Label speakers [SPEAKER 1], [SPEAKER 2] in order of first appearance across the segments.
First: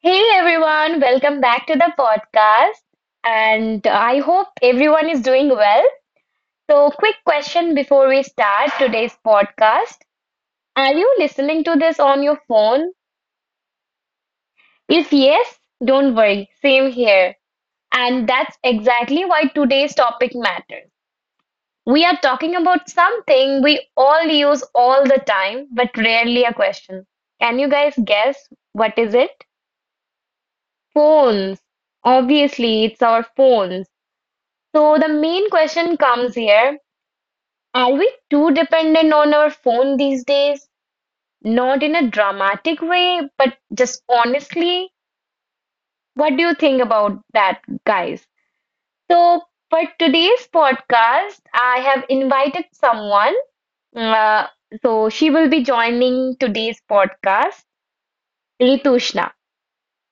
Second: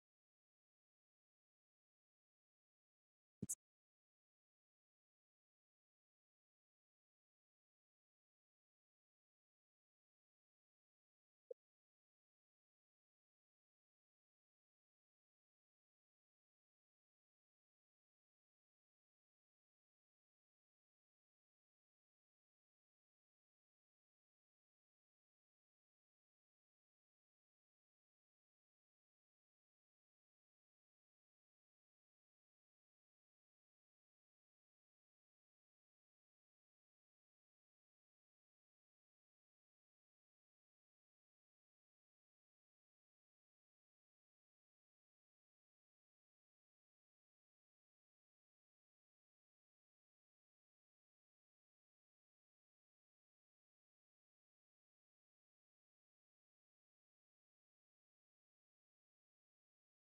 [SPEAKER 1] Hey everyone, welcome back to the podcast. And I hope everyone is doing well. So, quick question before we start today's podcast. Are you listening to this on your phone? If yes, don't worry, same here. And that's exactly why today's topic matters. We are talking about something we all use all the time, but rarely a question. Can you guys guess what is it? Phones. Obviously, it's our phones. So the main question comes here. Are we too dependent on our phone these days? Not in a dramatic way, but just honestly, what do you think about that, guys? So for today's podcast, I have invited someone. Uh, so she will be joining today's podcast, Ritushna.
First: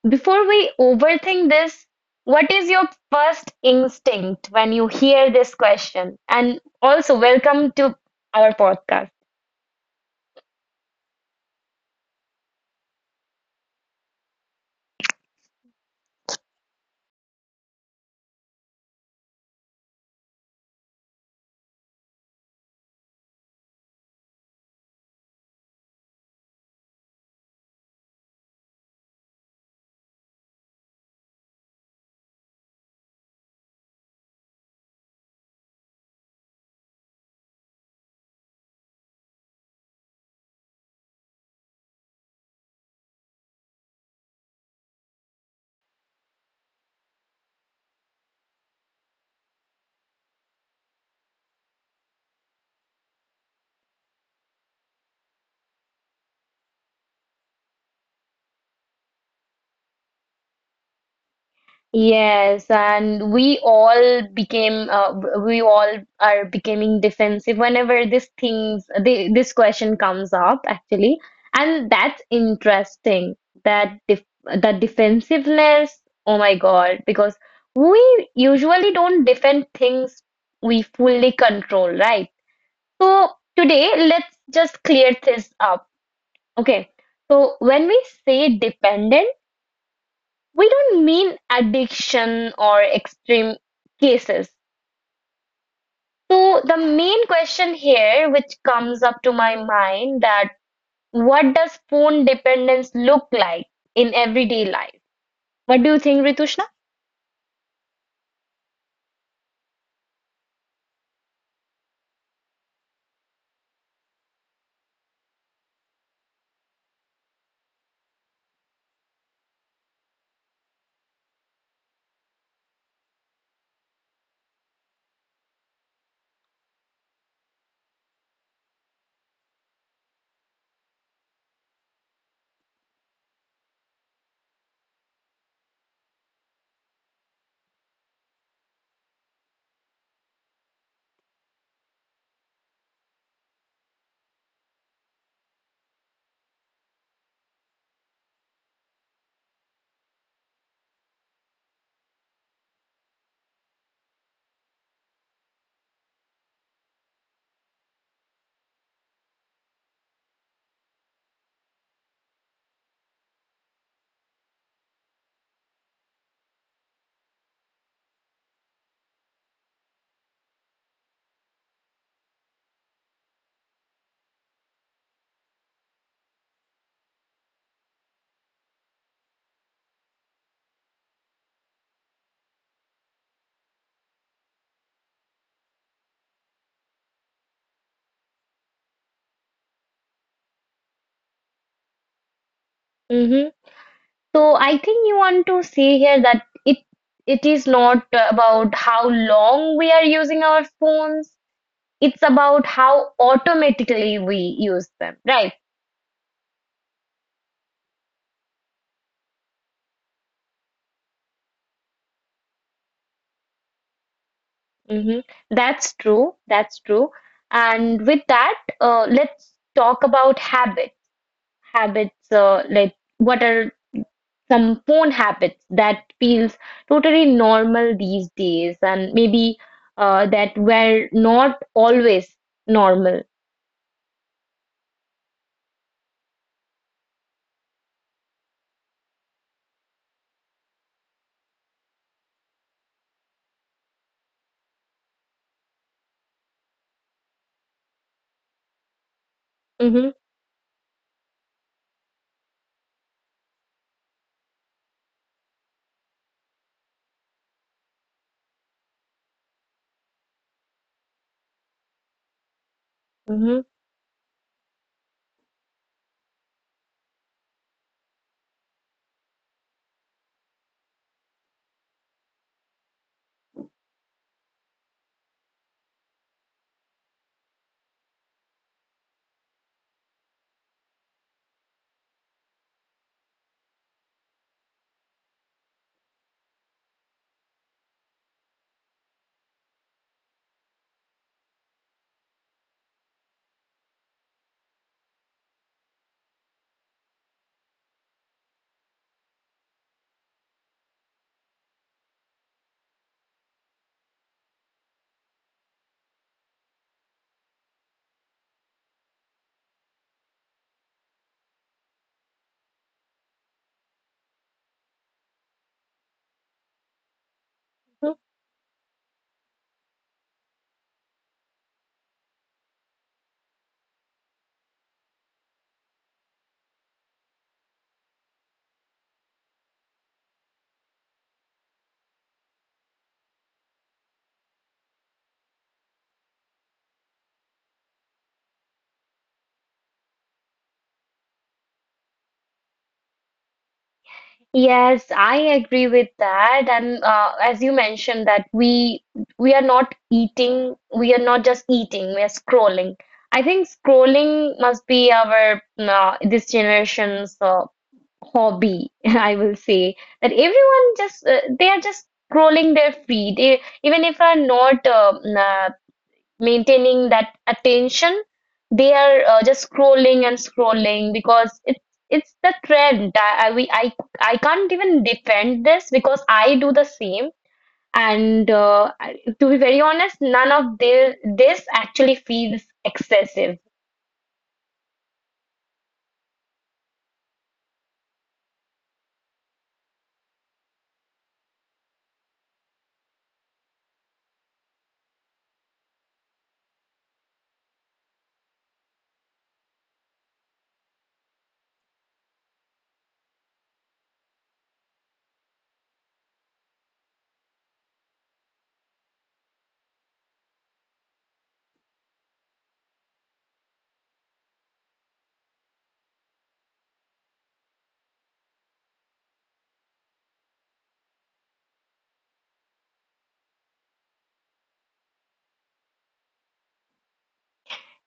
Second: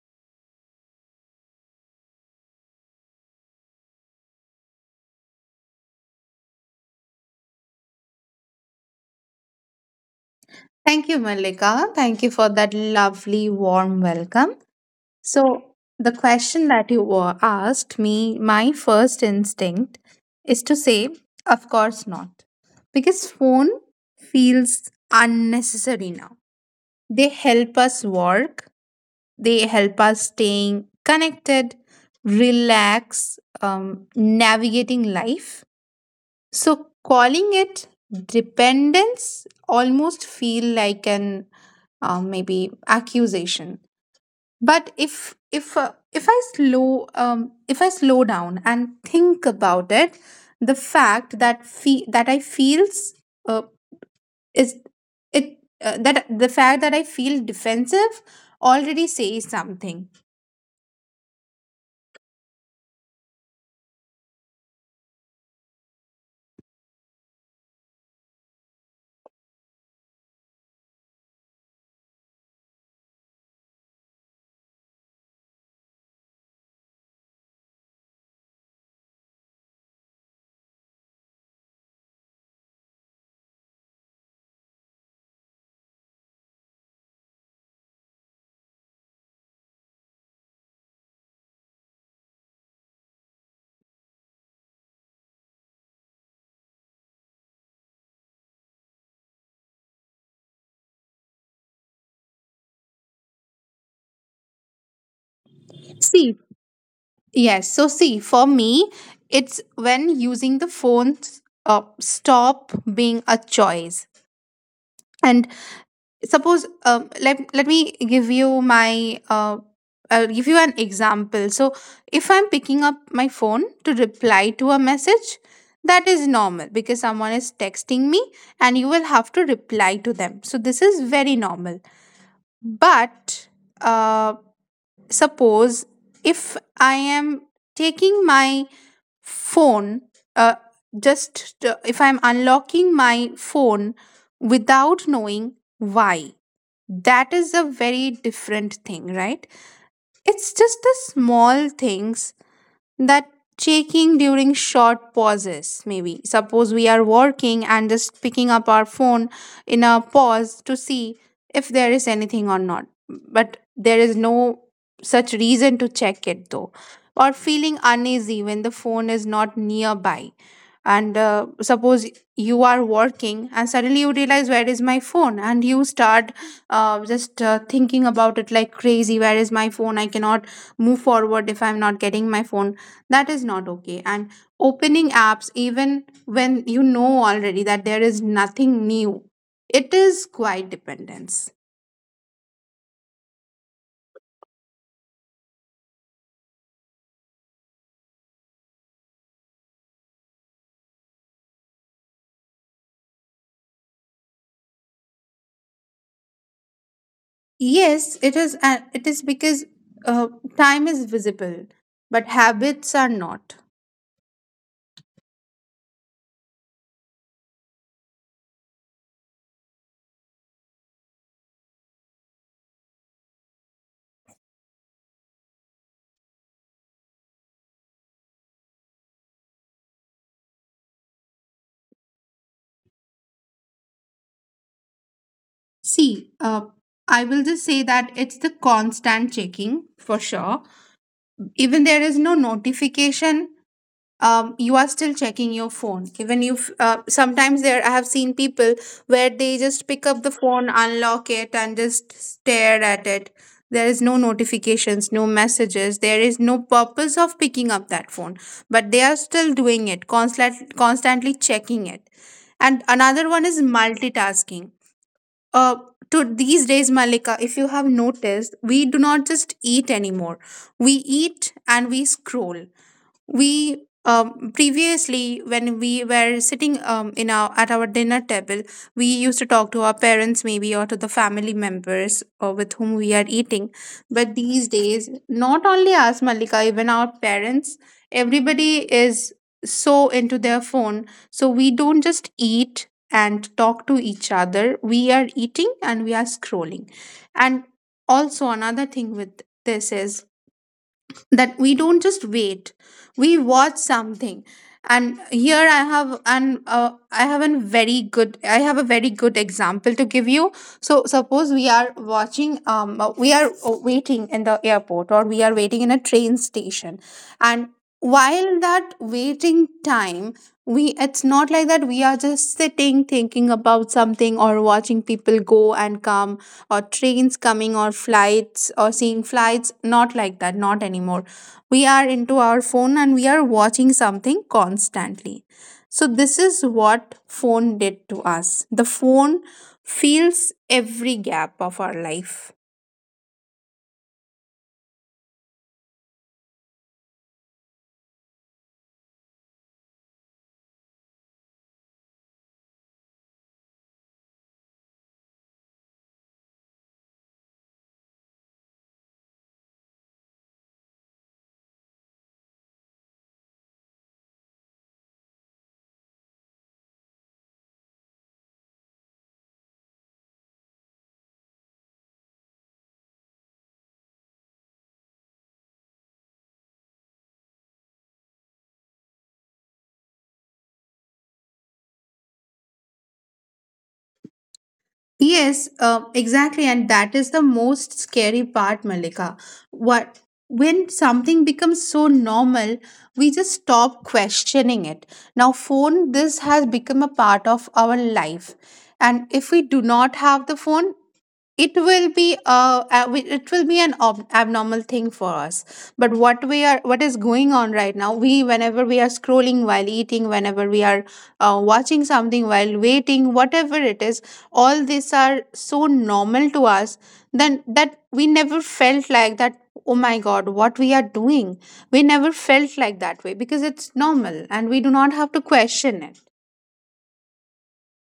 [SPEAKER 1] Before we overthink this, what is your first instinct when you hear this question? And also, welcome to our podcast.
[SPEAKER 2] Thank you, Malika. Thank you for that lovely, warm welcome. So, the question that asked me, my first instinct is to say, of course not. Because phone feels unnecessary now. They help us work, they help us staying connected, relax, navigating life. So calling it dependence almost feel like an maybe accusation. But if I slow down and think about it, the fact that I feels uh, is it that the fact that I feel defensive already says something.
[SPEAKER 1] Yes, and we all became, we all are becoming defensive whenever this question comes up actually, and that's interesting. That def that defensiveness, oh my God, because we usually don't defend things we fully control, right? So today, let's just clear this up. Okay. So when we say dependent, we don't mean addiction or extreme cases. So the main question here, which comes up to my mind, that what does phone dependence look like in everyday life? What do you think,
[SPEAKER 2] See,
[SPEAKER 1] Ritushna?
[SPEAKER 2] yes. For me, it's when using the phone stop being a choice. And suppose, let me give you my I'll give you an example. So, if I'm picking up my phone to reply to a message, that is normal because someone is texting me, and you will have to reply to them. So, this is very normal. But uh, suppose if I am taking my phone uh, just if I'm unlocking my phone without knowing why, that is a very different thing, right? It's just the small things that checking during short pauses. Maybe suppose we are working and just picking up our phone in a pause to see if there is anything or not, but there is no such reason to check it, though. Or feeling uneasy when the phone is not nearby, and suppose you are working and suddenly you realize, where is my phone, and you start just thinking about it like crazy, where is my phone, I cannot move forward if I'm not getting my phone. That is not okay. And opening apps, even when you know already that there is nothing new, it is quite dependence.
[SPEAKER 1] Mm-hmm. So I think you want to say here that it is not about how long we are using our phones. It's about how automatically we use them, right?
[SPEAKER 2] Yes, it is. It is because uh, time is visible, but habits are not.
[SPEAKER 1] Hmm. That's true. That's true. And with that, let's talk about habits. Habits, like what are some phone habits that feels totally normal these days, and maybe that were not always normal.
[SPEAKER 2] See, uh, I will just say that it's the constant checking for sure. Even there is no notification. You are still checking your phone, even if sometimes, there I have seen people where they just pick
[SPEAKER 1] Mm-hmm.
[SPEAKER 2] up the phone, unlock it, and just stare at it. There is no notifications, no messages, there is no purpose of picking up that phone, but they are still doing it, constantly checking it. And another one
[SPEAKER 1] Mm-hmm.
[SPEAKER 2] is multitasking. uh, to these days, Malika, if you have noticed, we do not just eat anymore. We eat and we scroll. We previously when we were sitting in our dinner table, we used to talk to our parents, maybe, or to the family members, or with whom we are eating. But these days, not only us, Malika, even our parents, everybody is so into their phone. So we don't just eat and talk to each other, we are eating and we are scrolling. And also another thing with this is that we don't just wait, we watch something. And here I have an I have a very good I have a very good example to give you. So suppose we are waiting in the airport, or we are waiting in a train station. And while that waiting time, we, it's not like that we are just sitting thinking about something, or watching people go and come, or trains coming, or flights, or seeing flights. Not like that, not anymore. We are into our phone and we are watching something constantly. So, this is what phone did to us. The phone fills every gap of our life.
[SPEAKER 1] Yes, I agree with that. And as you mentioned that we are not eating, we are not just eating, we are scrolling. I think scrolling must be our this generation's hobby, I will say that everyone just they are just scrolling their feed. Even if are not maintaining that attention, they are just scrolling and scrolling because it's the trend. I I can't even defend this because I do the same. And to be very honest, none of this actually feels excessive.
[SPEAKER 2] Yes, exactly. And that is the most scary part, Malika. What, when something becomes so normal, we just stop questioning it. Now, phone, this has become a part of our life. And if we do not have the phone, it will be it will be an ob- abnormal thing for us. But what we are, what is going on right now, we, whenever we are scrolling while eating, whenever we are watching something while waiting, whatever it is, all these are so normal to us then, that we never felt like that, oh my god, what we are doing. We never felt like that way because it's normal, and we do not have to question it.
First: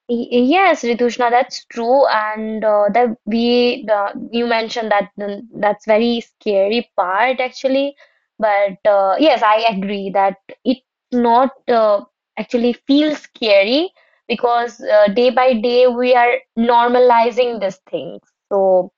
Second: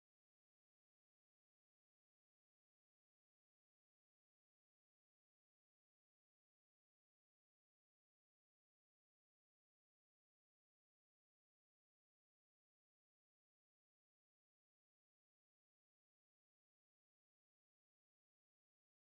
[SPEAKER 1] Yes, Ritushna, that's true, and that we the, you mentioned that that's very scary part actually, but yes, I agree that it not actually feels scary because day by day we are normalizing these things. So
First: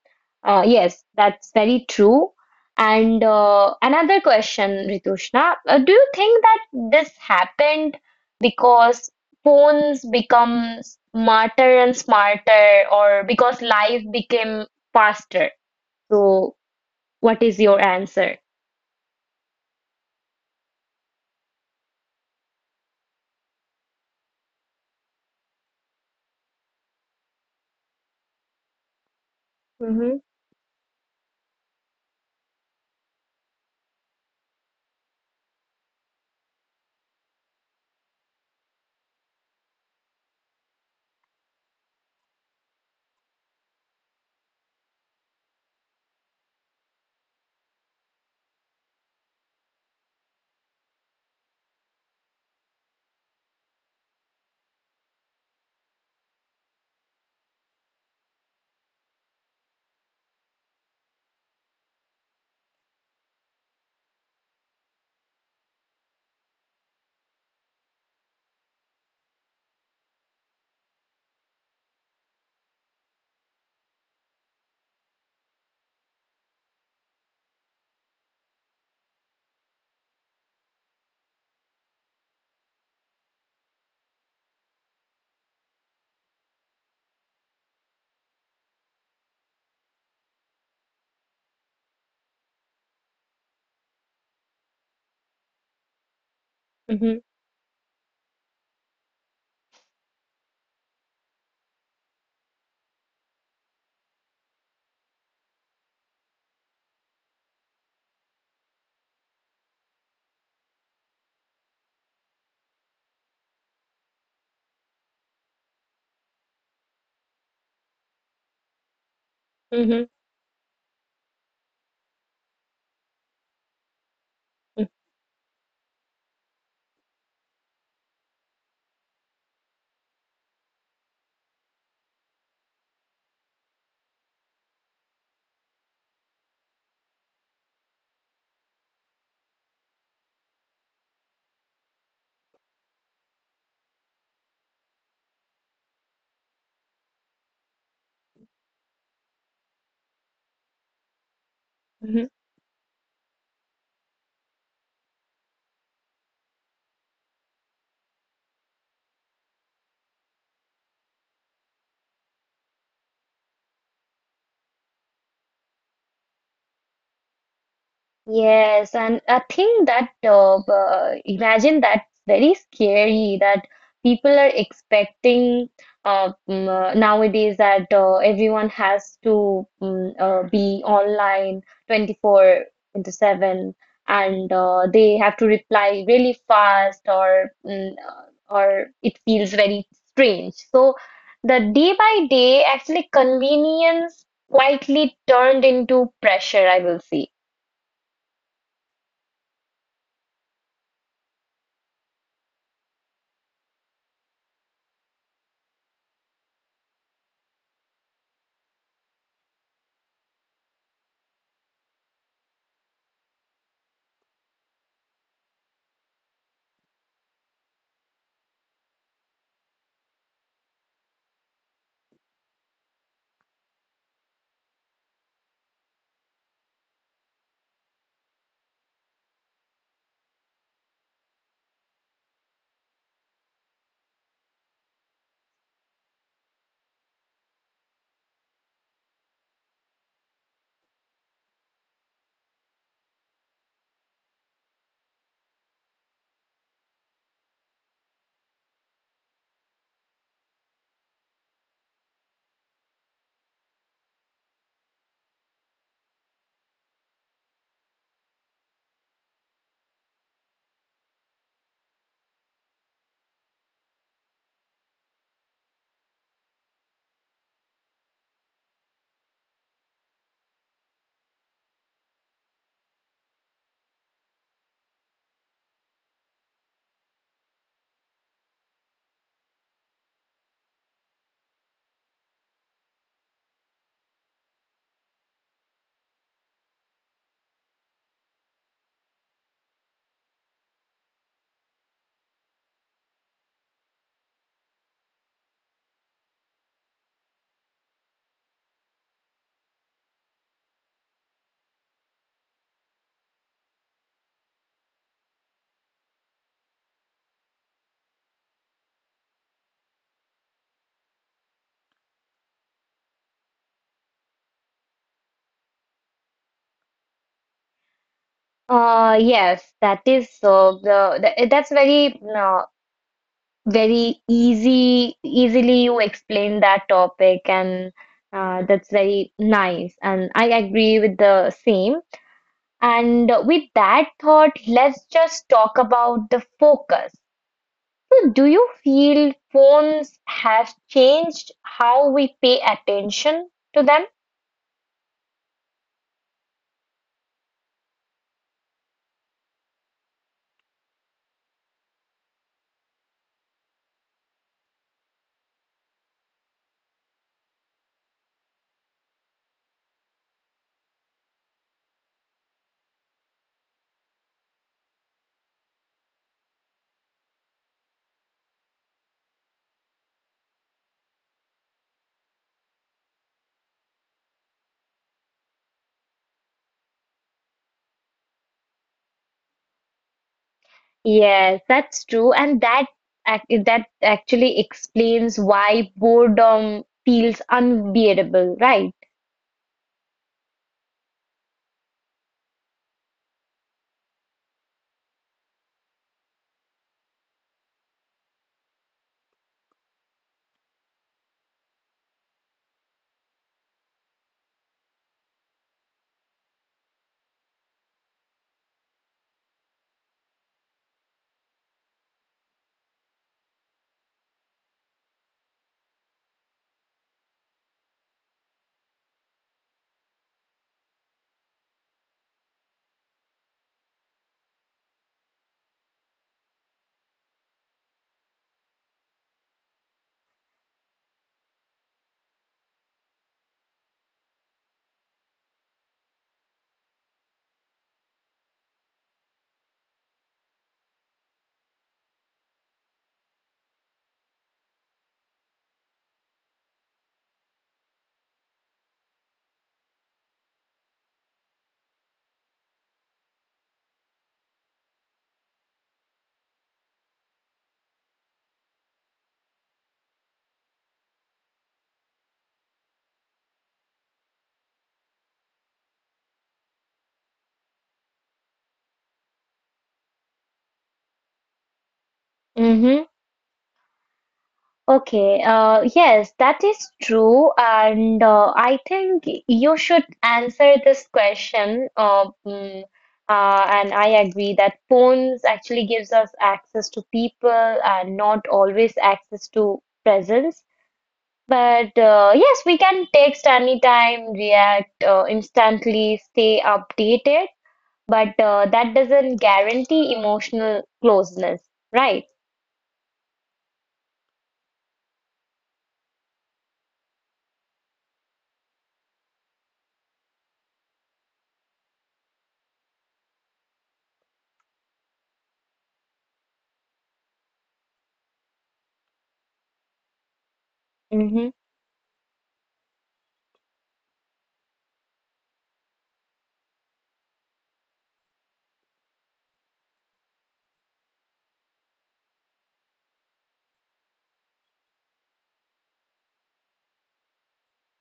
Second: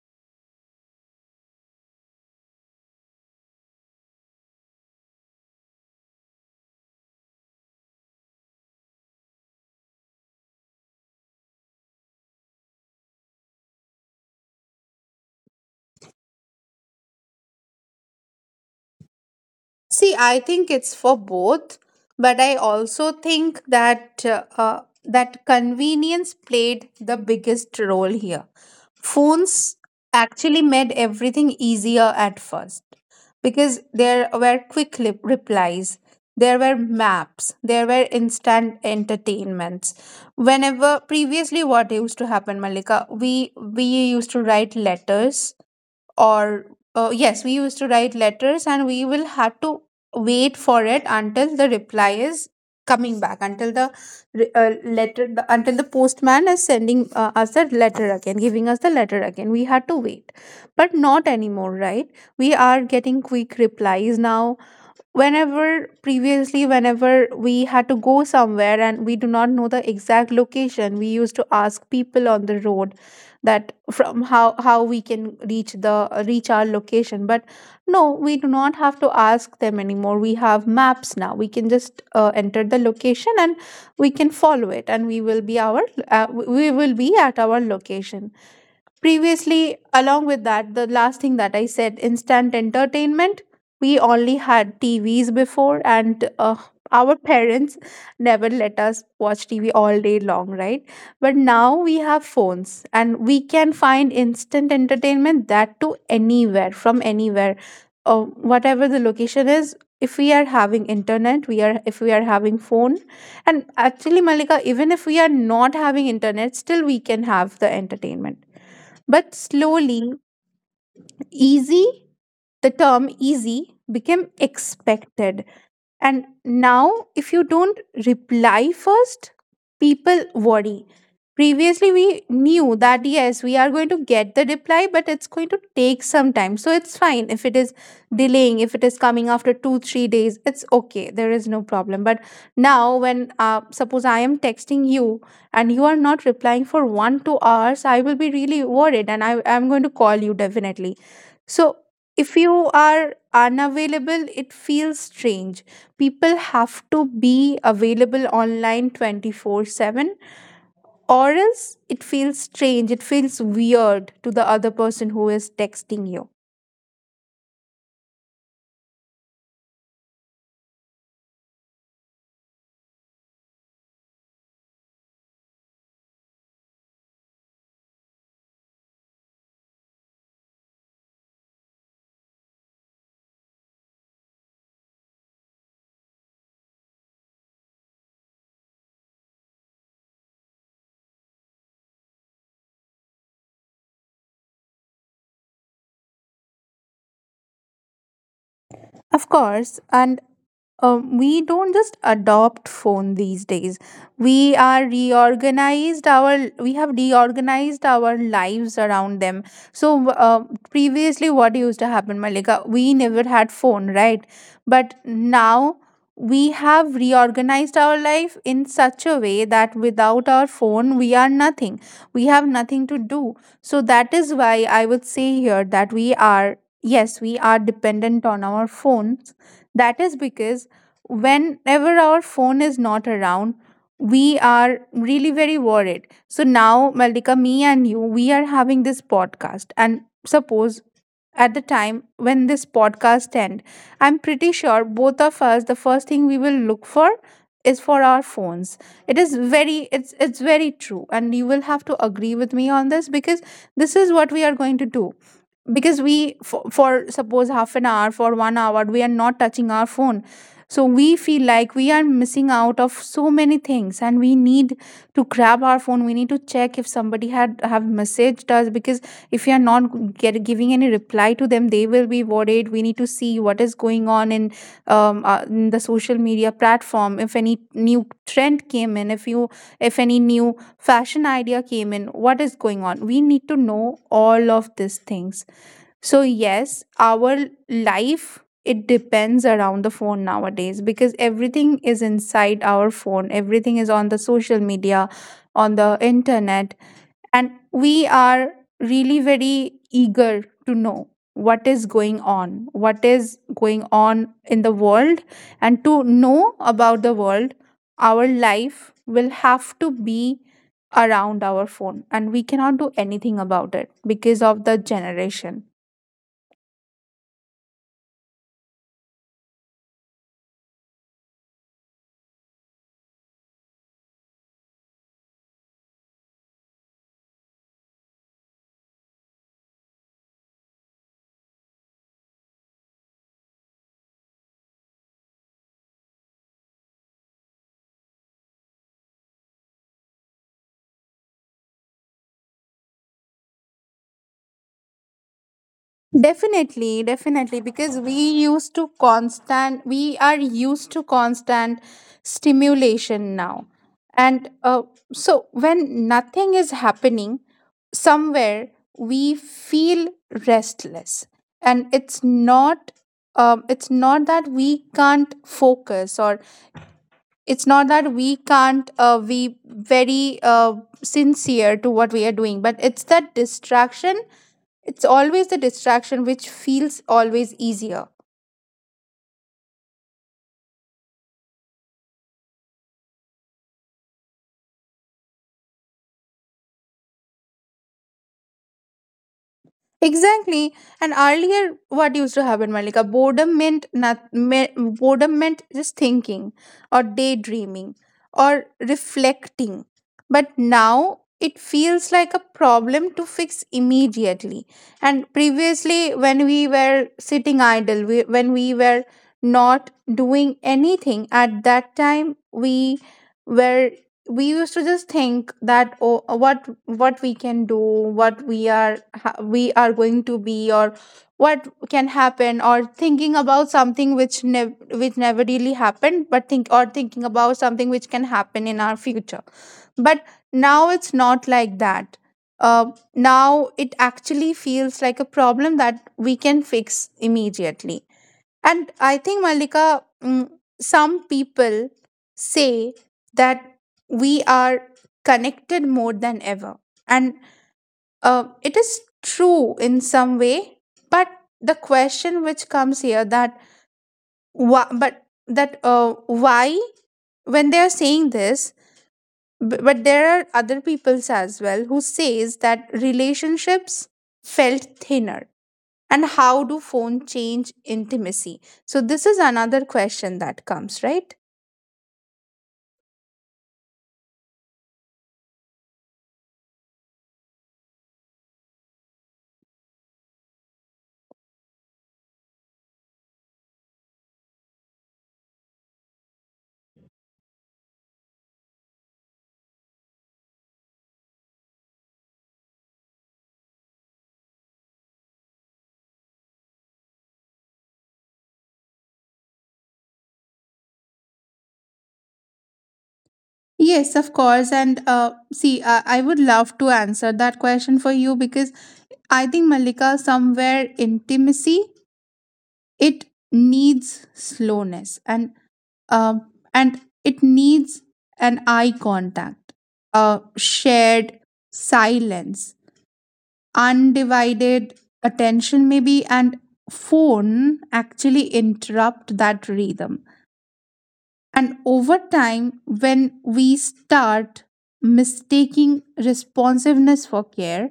[SPEAKER 1] yes, that's very true. And another question, Ritushna, do you think that this happened? Because phones become smarter and smarter, or because life became faster. So, what is your answer?
[SPEAKER 2] I think it's for both, but I also think that that convenience played the biggest role here. Phones
[SPEAKER 1] Mm-hmm.
[SPEAKER 2] actually made everything easier at first, because there were quick replies, there were maps, there were instant entertainments. Whenever previously, what used to happen, Malika, we used to write letters, or yes, we used to write letters, and we will have to wait for it until the reply is coming back, until the until the postman is sending us the letter again, giving us the letter again. We had to wait. But not anymore, right? We are getting quick replies now. Whenever previously, whenever we had to go somewhere and we do not know the exact location, we used to ask people on the road that from, how we can reach the, reach our location. But no, we do not have to ask them anymore. We have maps now. We can just enter the location, and we can follow it, and we will be our we will be at our location. Previously, along with that, the last thing that I said, instant entertainment, we only had TVs before, and
[SPEAKER 1] Mm-hmm.
[SPEAKER 2] our parents never let us watch TV all day long, right? But now we have phones, and we can find instant entertainment, that to anywhere, from anywhere, whatever the location is. If we are having internet, we are, if we are having phone, and actually, Malika, even if we are not having internet, still we can have the entertainment. But slowly, easy, the term easy became expected, and now, if you don't reply first, people worry. Previously, we knew that yes, we are going to get the reply, but it's going to take some time. So it's fine if it is delaying, if it is coming after two, 3 days, it's okay. There is no problem. But now, when suppose I am texting you, and you are not replying for one, 2 hours, I will be really worried, and I am going to call you definitely. So
[SPEAKER 1] Mm-hmm.
[SPEAKER 2] if you are unavailable, it feels strange. People have to be available online 24/7, or else it feels strange, it feels weird to the other person who is texting you.
[SPEAKER 1] Yes, and I think that imagine that's very scary that people are expecting nowadays that everyone has to be online 24/7, and they have to reply really fast or or it feels very strange. So the day by day actually convenience quietly turned into pressure, I will say.
[SPEAKER 2] Of course, and we don't just adopt phone these days. We have reorganized our lives around them. So previously, what used to happen, Malika? We never had phone, right? But now we have reorganized our life in such a way that without our phone, we are nothing, we have nothing to do. So that is why I would say here that we are, yes, we are dependent on our phones. That is because whenever our phone is not around, we are really very worried. So now, Maldika, me and you, we are having this podcast, and suppose at the time when this podcast end, I'm pretty sure both of us, the first thing we will look for is for our phones. It is very, it's very true, and you will have to agree with me on this, because this is what we are going to do. Because we, for suppose, half an hour, for 1 hour we are not touching our phone, so we feel like we are missing out of so many things, and we need to grab our phone. We need to check if somebody had have messaged us, because if you are not giving any reply to them, they will be worried. We need to see what is going on in the social media platform, if any new trend came in, if you, if any new fashion idea came in, what is going on. We need to know all of these things. So yes, our life, it depends around the phone nowadays, because everything is inside our phone, everything is on the social media, on the internet. And we are really very eager to know what is going on, what is going on in the world. And to know about the world, our life will have to be around our phone, and we cannot do anything about it because of the generation.
[SPEAKER 1] Yes, that is so. The that's very very easy. Easily you explain that topic, and that's very nice. And I agree with the same. And with that thought, let's just talk about the focus. So do you feel phones have changed how we pay attention to them?
[SPEAKER 2] Definitely, definitely, because we are used to constant stimulation now. And so when nothing is happening, somewhere we feel restless. And it's not that we can't focus, or it's not that we can't be very sincere to what we are doing, but it's that distraction, it's always the distraction which feels always easier.
[SPEAKER 1] Yes, that's true, and that that actually explains why boredom feels unbearable, right?
[SPEAKER 2] Exactly. And earlier, what used to happen, Malika? Boredom meant not, me, boredom meant just thinking, or daydreaming, or reflecting. But now it feels like a problem to fix immediately. And previously, when we were sitting idle, when we were not doing anything at that time, were we used to just think that what we can do what we are ha- we are going to be, or what can happen, or thinking about something which never really happened, but thinking about something which can happen in our future. But now it's not like that. uh, Now it actually feels like a problem that we can fix immediately. And I think, Malika, some people say that we are connected more than ever. And it is true in some way. But the question which comes here that, why, but that why, when they are saying this, but there are other peoples as well who says that relationships felt thinner, and how do phone change intimacy? So this is another question that comes, right?
[SPEAKER 1] Mm-hmm. Okay. Yes, that is true, and I think you should answer this question. And I agree that phones actually gives us access to people and not always access to presence. But yes, we can text anytime, react instantly, stay updated, but that doesn't guarantee emotional closeness, right?
[SPEAKER 2] Yes, of course. And see, I would love to answer that question for you, because I think, Malika, somewhere intimacy, it needs slowness and it needs an eye contact,
[SPEAKER 1] Mm-hmm.
[SPEAKER 2] shared silence, undivided attention maybe, and phone actually interrupt that rhythm. And over time, when we start mistaking responsiveness for care,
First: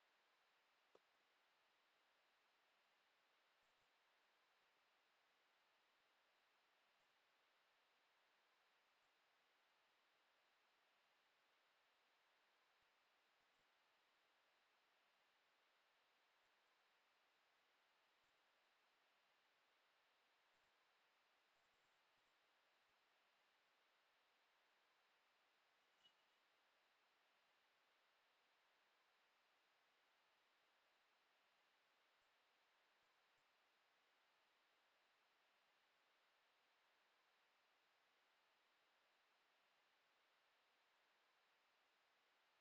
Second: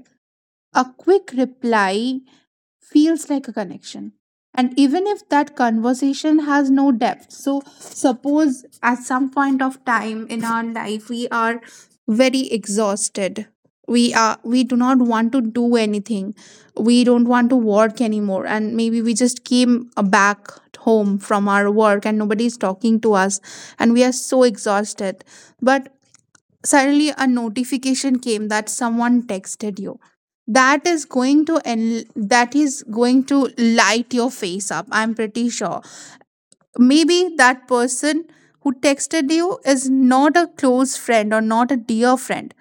[SPEAKER 2] a quick reply feels like a connection. And even if that conversation has no depth, so suppose at some point of time in our life we are very exhausted. We do not want to do anything. We don't want to work anymore. And maybe we just came back home from our work and nobody is talking to us and we are so exhausted. But suddenly a notification came that someone texted you. that is going to and that is going to light your face up, I'm pretty sure. Maybe that person who texted you is not a close friend or not a dear friend,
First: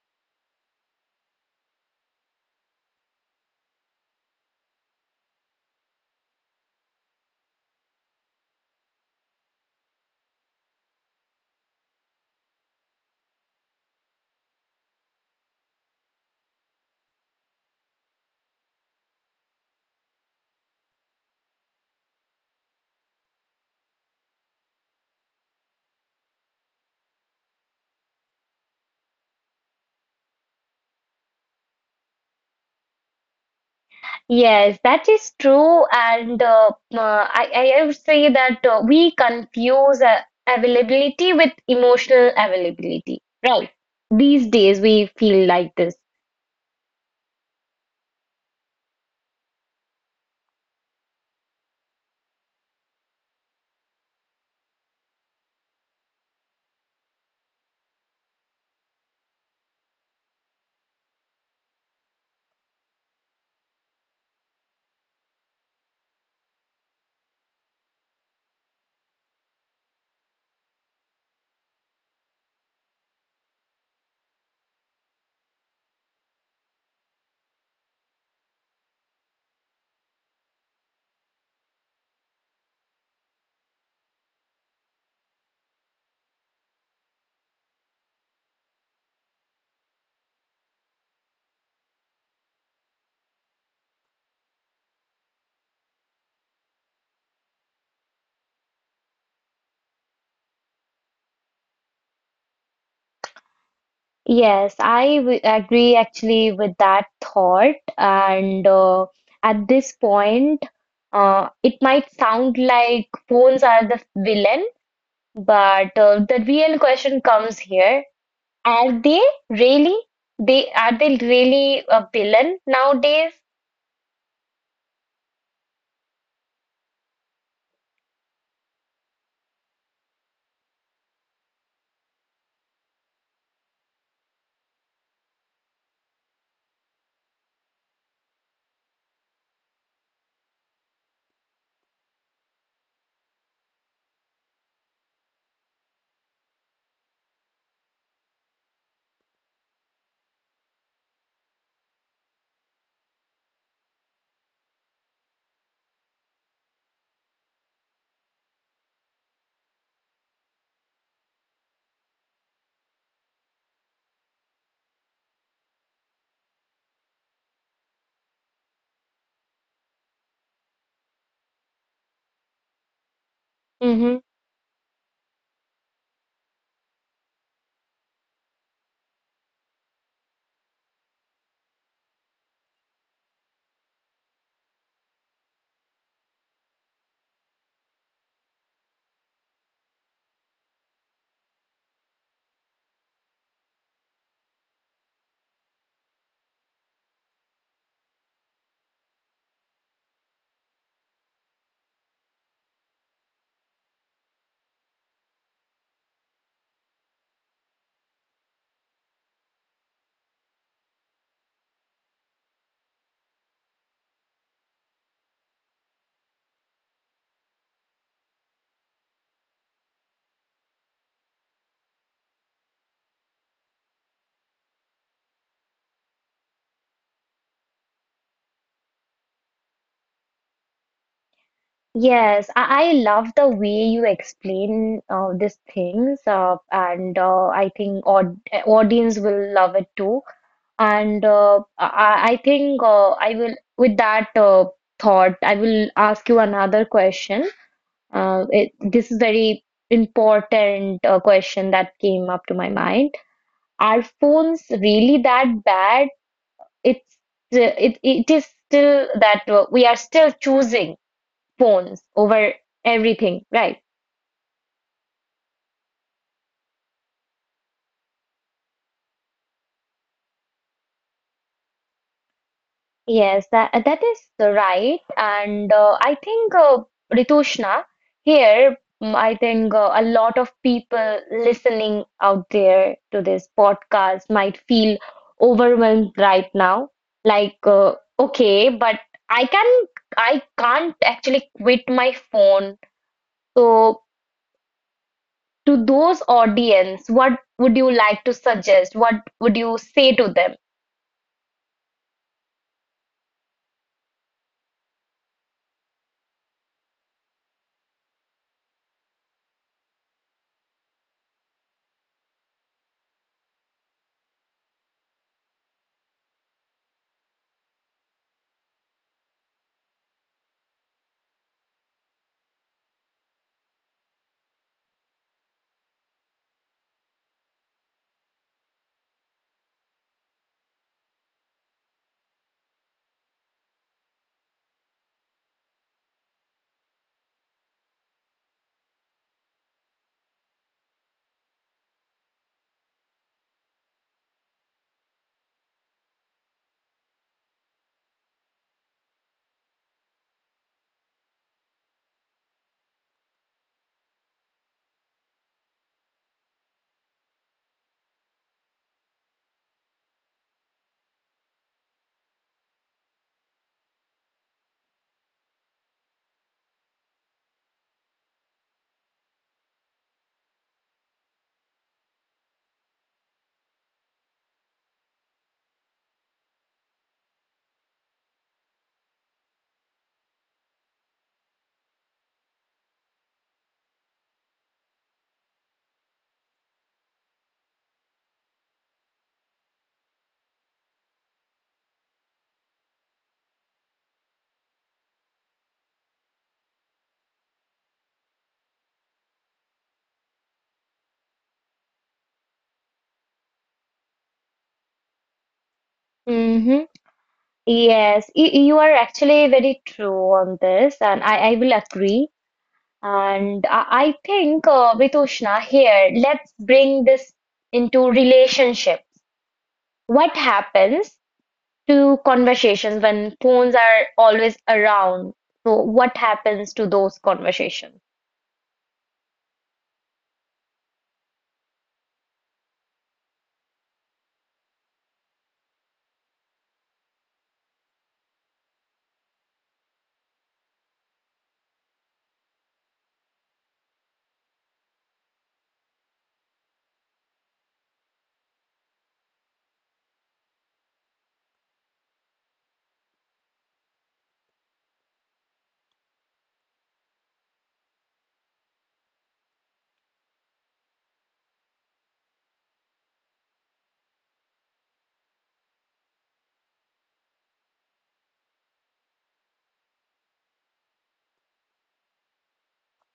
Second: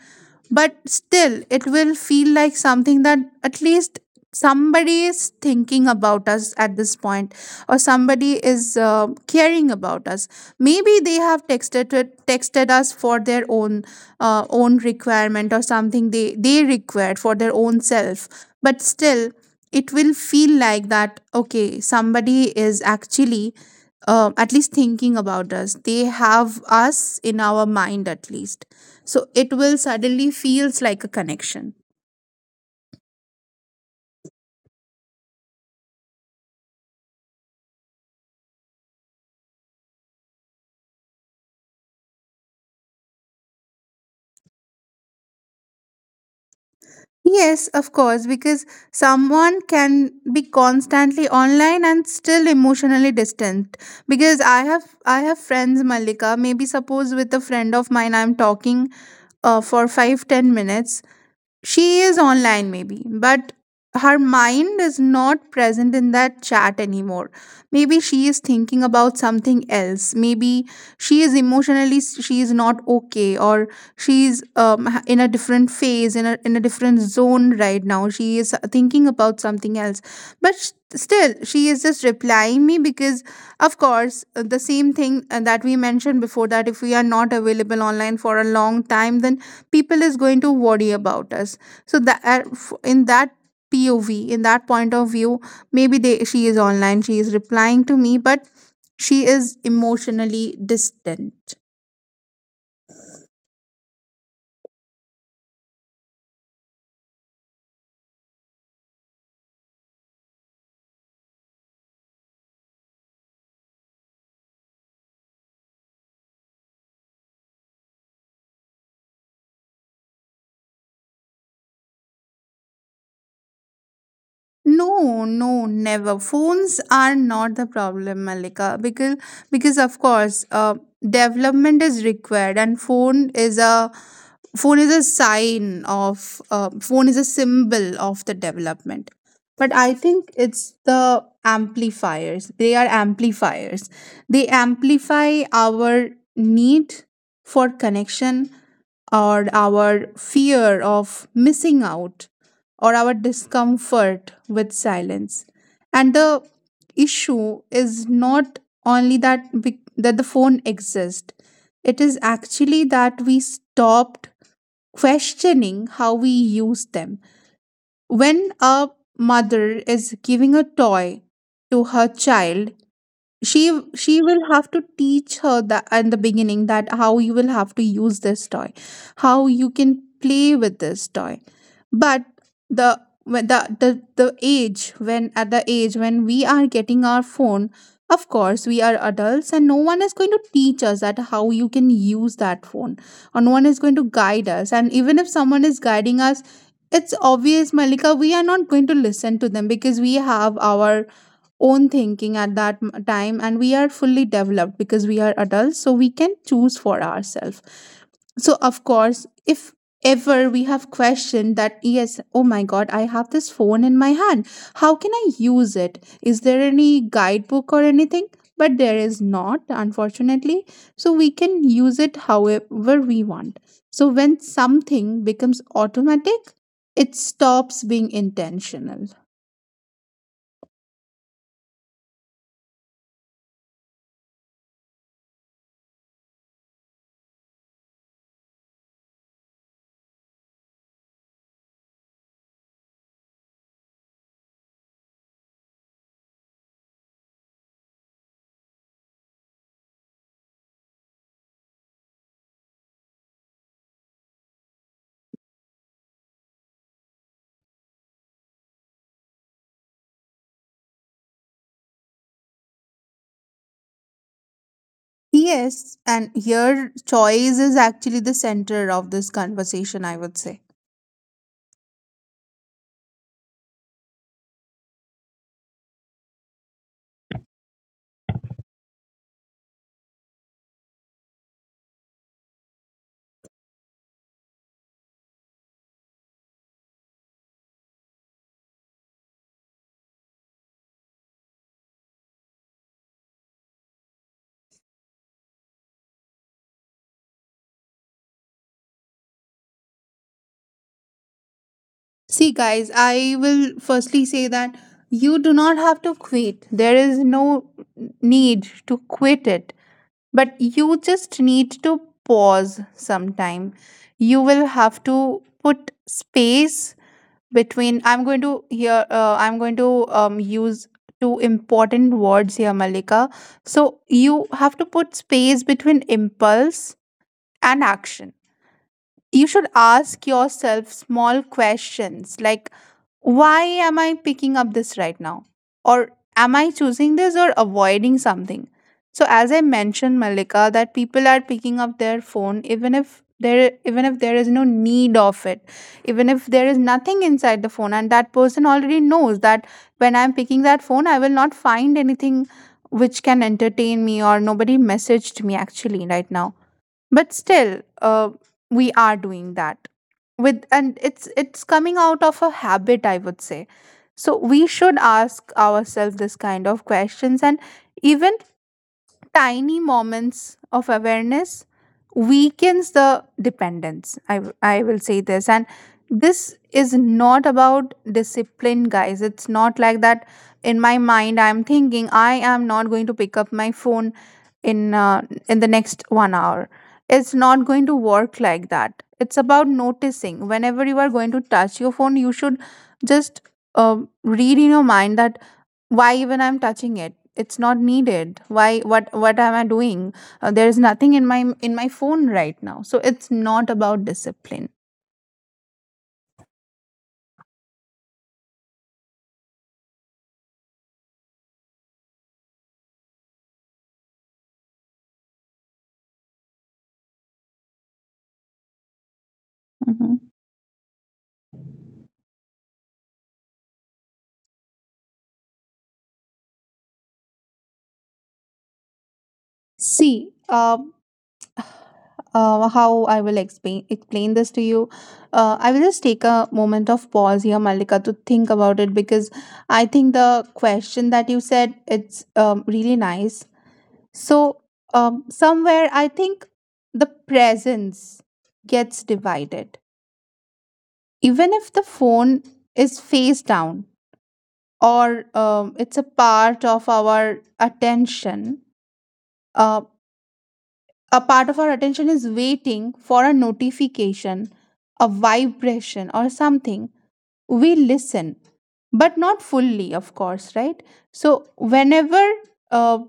[SPEAKER 2] but still it will feel like something, that at least somebody is thinking about us at this point, or somebody is caring about us. Maybe they have texted us for their own own requirement, or something they required for their own self, but still it will feel like that, okay, somebody is actually at least thinking about us, they have us in our mind at least. So it will suddenly feels like a connection.
[SPEAKER 1] Yes, that is true. And I would say that we confuse availability with emotional availability, right? These days, we feel like this.
[SPEAKER 2] Yes, of course, because someone can be constantly online and still emotionally distant. Because I have friends, Malika. Maybe suppose with a friend of mine, I'm talking for 5-10 minutes. She is online, maybe, but her mind is not present in that chat anymore. Maybe she is thinking about something else. Maybe she is emotionally she is not okay, or she's in a different phase, in a different zone right now. She is thinking about something else, but still she is just replying me, because of course the same thing that we mentioned before, that if we are not available online for a long time, then people is going to worry about us. So that in that pov, in that point of view, maybe they she is online, she is replying to me, but she is emotionally distant.
[SPEAKER 1] Yes, I w agree actually with that thought. And at this point, it might sound like phones are the villain, but the real question comes here. Are they really? They really a villain nowadays?
[SPEAKER 2] No, no, never. Phones are not the problem, Malika, because of course, development is required, and phone is a sign of phone is a symbol of the development. But I think it's the amplifiers. They are amplifiers. They amplify our need for connection, or our fear of missing out, or our discomfort with silence. And the issue is not only that that the phone exists; it is actually that we stopped questioning how we use them. When a mother is giving a toy to her child,
[SPEAKER 1] Mm-hmm.
[SPEAKER 2] she will have to teach her that in the beginning, that how you will have to use this toy, how you can play with this toy. But the age when, at the age when we are getting our phone, of course we are adults, and no one is going to teach us that how you can use that phone, or no one is going to guide us. And even if someone is guiding us, it's obvious, Malika, we are not going to listen to them, because we have our own thinking at that time, and we are fully developed because we are adults, so we can choose for ourselves. So of course, if ever we have questioned that, yes, oh my god, I have this phone in my hand, how can I use it, is there any guidebook or anything, but there is not, unfortunately. So we can use it however we want. So when something becomes automatic, it stops being intentional.
[SPEAKER 1] Yes, I love the way you explain these things, and I think audience will love it too. And I think I will, with that thought, I will ask you another question. This is very important question that came up to my mind. Are phones really that bad? It's it is still that we are still choosing phones over everything, right?
[SPEAKER 2] Yes, and here choice is actually the center of this conversation, I would say.
[SPEAKER 1] Yes, that is right, and I think Ritushna here. I think a lot of people listening out there to this podcast might feel overwhelmed right now. Like, okay, but I can I can't actually quit my phone. So, to those audience, what would you like to suggest? What would you say to
[SPEAKER 2] See, guys, I will firstly say that you do not have to quit. There is no need to quit it. But you just need to pause sometime. You will have to put space between, I'm going to here, I'm going to use two important words here, Malika. So you have to put space between impulse and action. You should ask yourself small questions like, why am I picking up this right now? Or am I choosing this or avoiding something? So as I mentioned, Malika, that people are picking up their phone even if there is no need of it, even if there is nothing inside the phone, and that person already knows that when I'm picking that phone, I will not find anything which can entertain me, or nobody messaged me actually right now, but still we are doing that with and It's coming out of a habit, I would say. So we should ask ourselves this kind of questions. And even tiny moments of awareness weakens the dependence, I will say this. And this is not about discipline, guys, it's not like that in my mind I'm thinking I am not going to pick up my phone in uh, in the next 1 hour. It's not going to work like that. It's about noticing whenever you are going to touch your phone, you should just uh, read in your mind that why even I'm touching it, it's not needed, why what am I doing? There is nothing in my phone right now, so it's not about discipline.
[SPEAKER 1] them? Yes, you are actually very true on this, and I will agree. And I think, Vitushna, here, let's bring this into relationships.
[SPEAKER 2] Mhm.
[SPEAKER 1] What happens to conversations when phones are always around? So, what happens to those conversations?
[SPEAKER 2] See, how I will explain this to you. I will just take a moment of pause here, Malika, to think about it, because I think the question that you said, it's really nice. So somewhere I think the presence gets divided, even if the phone is face down, or it's a part of our attention. Uh, a part of our attention is waiting for a notification, a vibration, or something. We listen, but not fully, of course, right? So, uh,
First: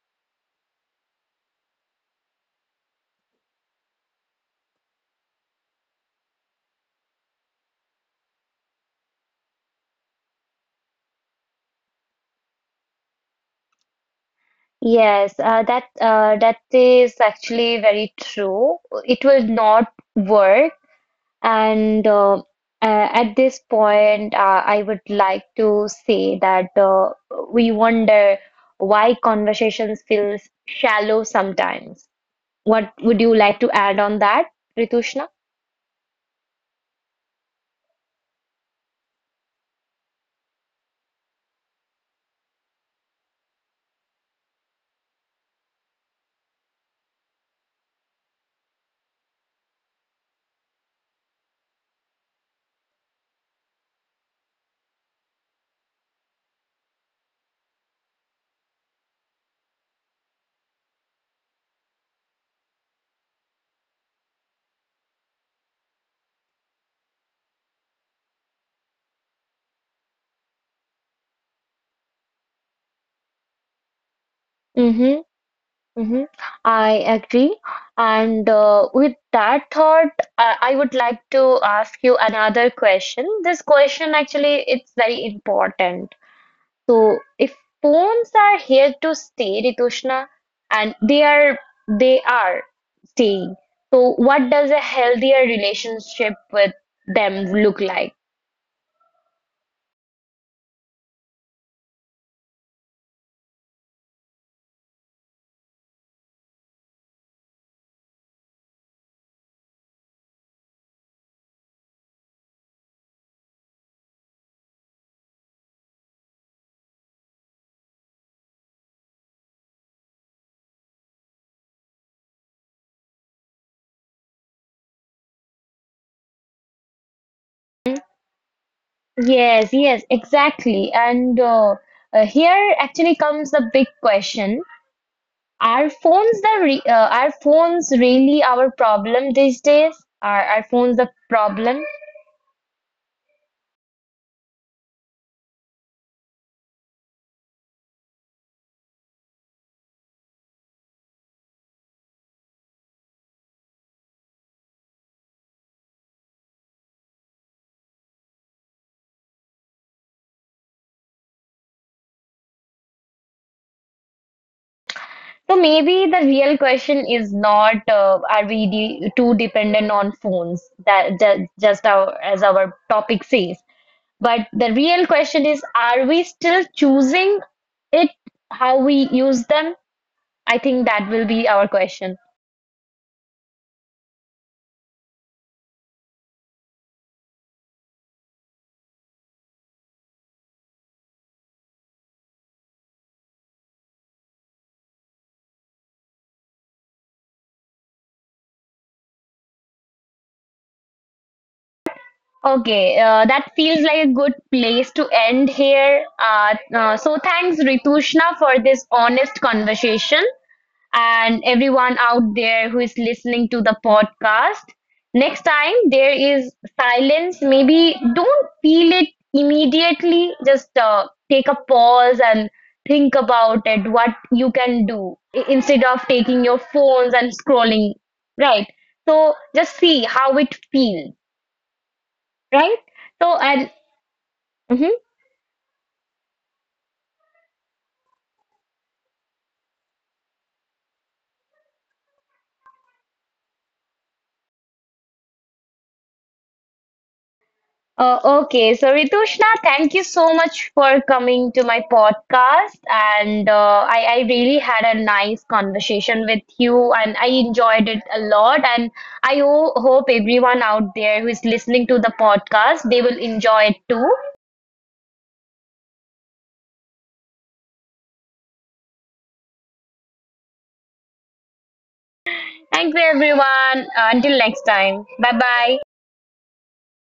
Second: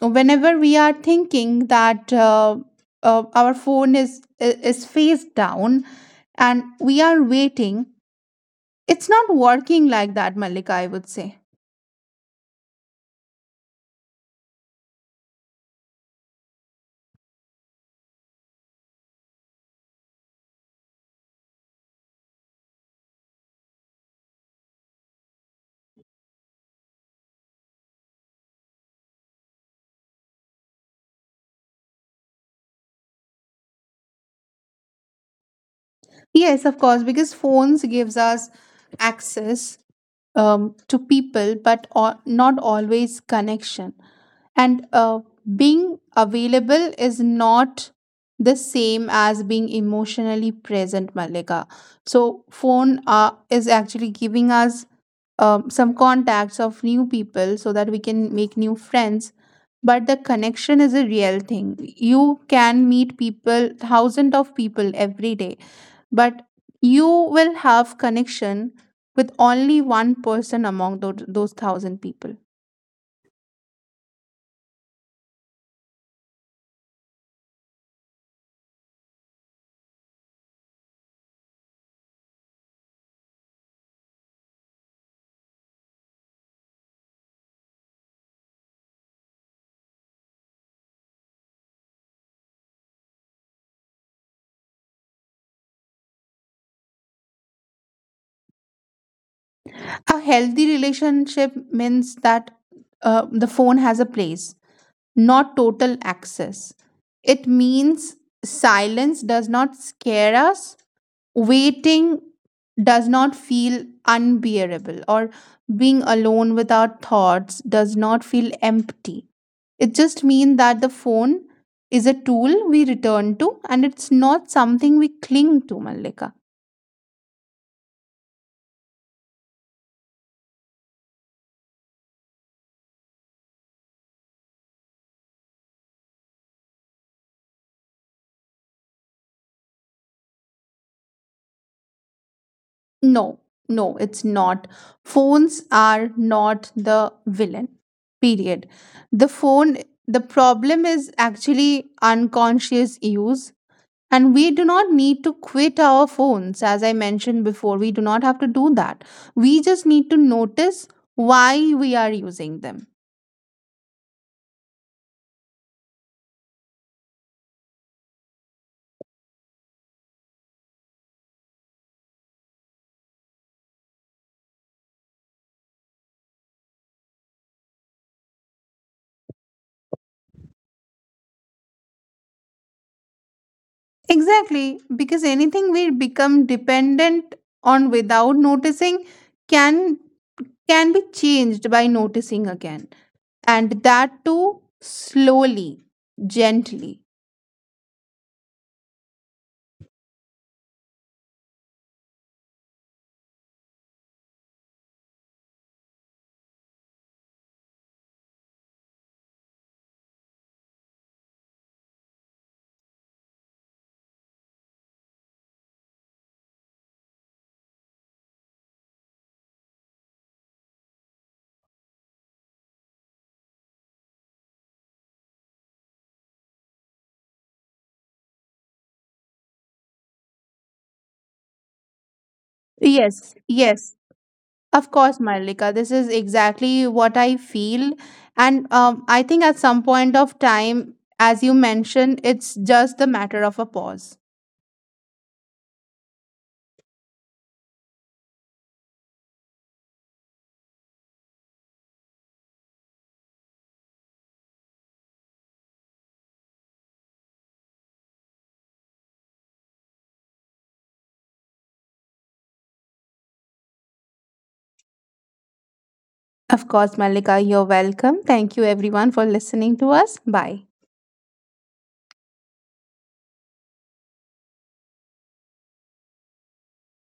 [SPEAKER 2] whenever we are thinking that our phone is face down and we are waiting, it's not working like that, Malika, I would say.
[SPEAKER 1] Yes, that is actually very true. It will not work. And at this point, I would like to say that we wonder why conversations feel shallow sometimes. What would you like to add on that, Ritushna?
[SPEAKER 2] Yes, of course, because phones gives us access to people, but not always connection. And being available is not the same as being emotionally present, Malika. So, phone is actually giving us some contacts of new people, so that we can make new friends. But the connection is a real thing. You can meet people, thousands of people every day, but you will have connection with only one person among those thousand people.
[SPEAKER 1] Mm-hmm, mm-hmm. I agree. And with that thought, I would like to ask you another question. This question actually, it's very important. So if poems are here to stay, Ritushna, and they are staying. So what does a healthier relationship with them look like?
[SPEAKER 2] A healthy relationship means that the phone has a place, not total access. It means silence does not scare us, waiting does not feel unbearable, or being alone with our thoughts does not feel empty. It just means that the phone is a tool we return to, and it's not something we cling to, Mallika.
[SPEAKER 1] Yes, yes, exactly. And here actually comes the big question. Are phones the re are phones really our problem these days? Are phones the problem?
[SPEAKER 2] No, no, it's not. Phones are not the villain, period. The phone, the problem is actually unconscious use. And we do not need to quit our phones, as I mentioned before. We do not have to do that. We just need to notice why we are using them.
[SPEAKER 1] So maybe the real question is not are we de too dependent on phones that just our, as our topic says, but the real question is are we still choosing it how we use them? I think that will be our question.
[SPEAKER 2] Exactly, because anything we become dependent on without noticing can be changed by noticing again, and that too, slowly, gently.
[SPEAKER 1] Okay, that feels like a good place to end here. So thanks Ritushna for this honest conversation. And everyone out there who is listening to the podcast. Next time there is silence, maybe don't feel it immediately. Just take a pause and think about it, what you can do instead of taking your phones and scrolling, right? So just see how it feels, right?
[SPEAKER 2] Yes,
[SPEAKER 1] So, and
[SPEAKER 2] yes, of
[SPEAKER 1] mhm.
[SPEAKER 2] course, Marlika. This is exactly what I feel. And I think at some point of time, as you mentioned, it's just the matter of a pause.
[SPEAKER 1] Okay, so Ritushna, thank you so much for coming to my podcast, and I really had a nice conversation with you, and I enjoyed it a lot. And I hope everyone out there who is listening to the podcast they will enjoy it too.
[SPEAKER 2] Of course, Malika, you're welcome. Thank you everyone for listening to us. Bye.
[SPEAKER 1] Thank you, everyone. Until next time, bye bye.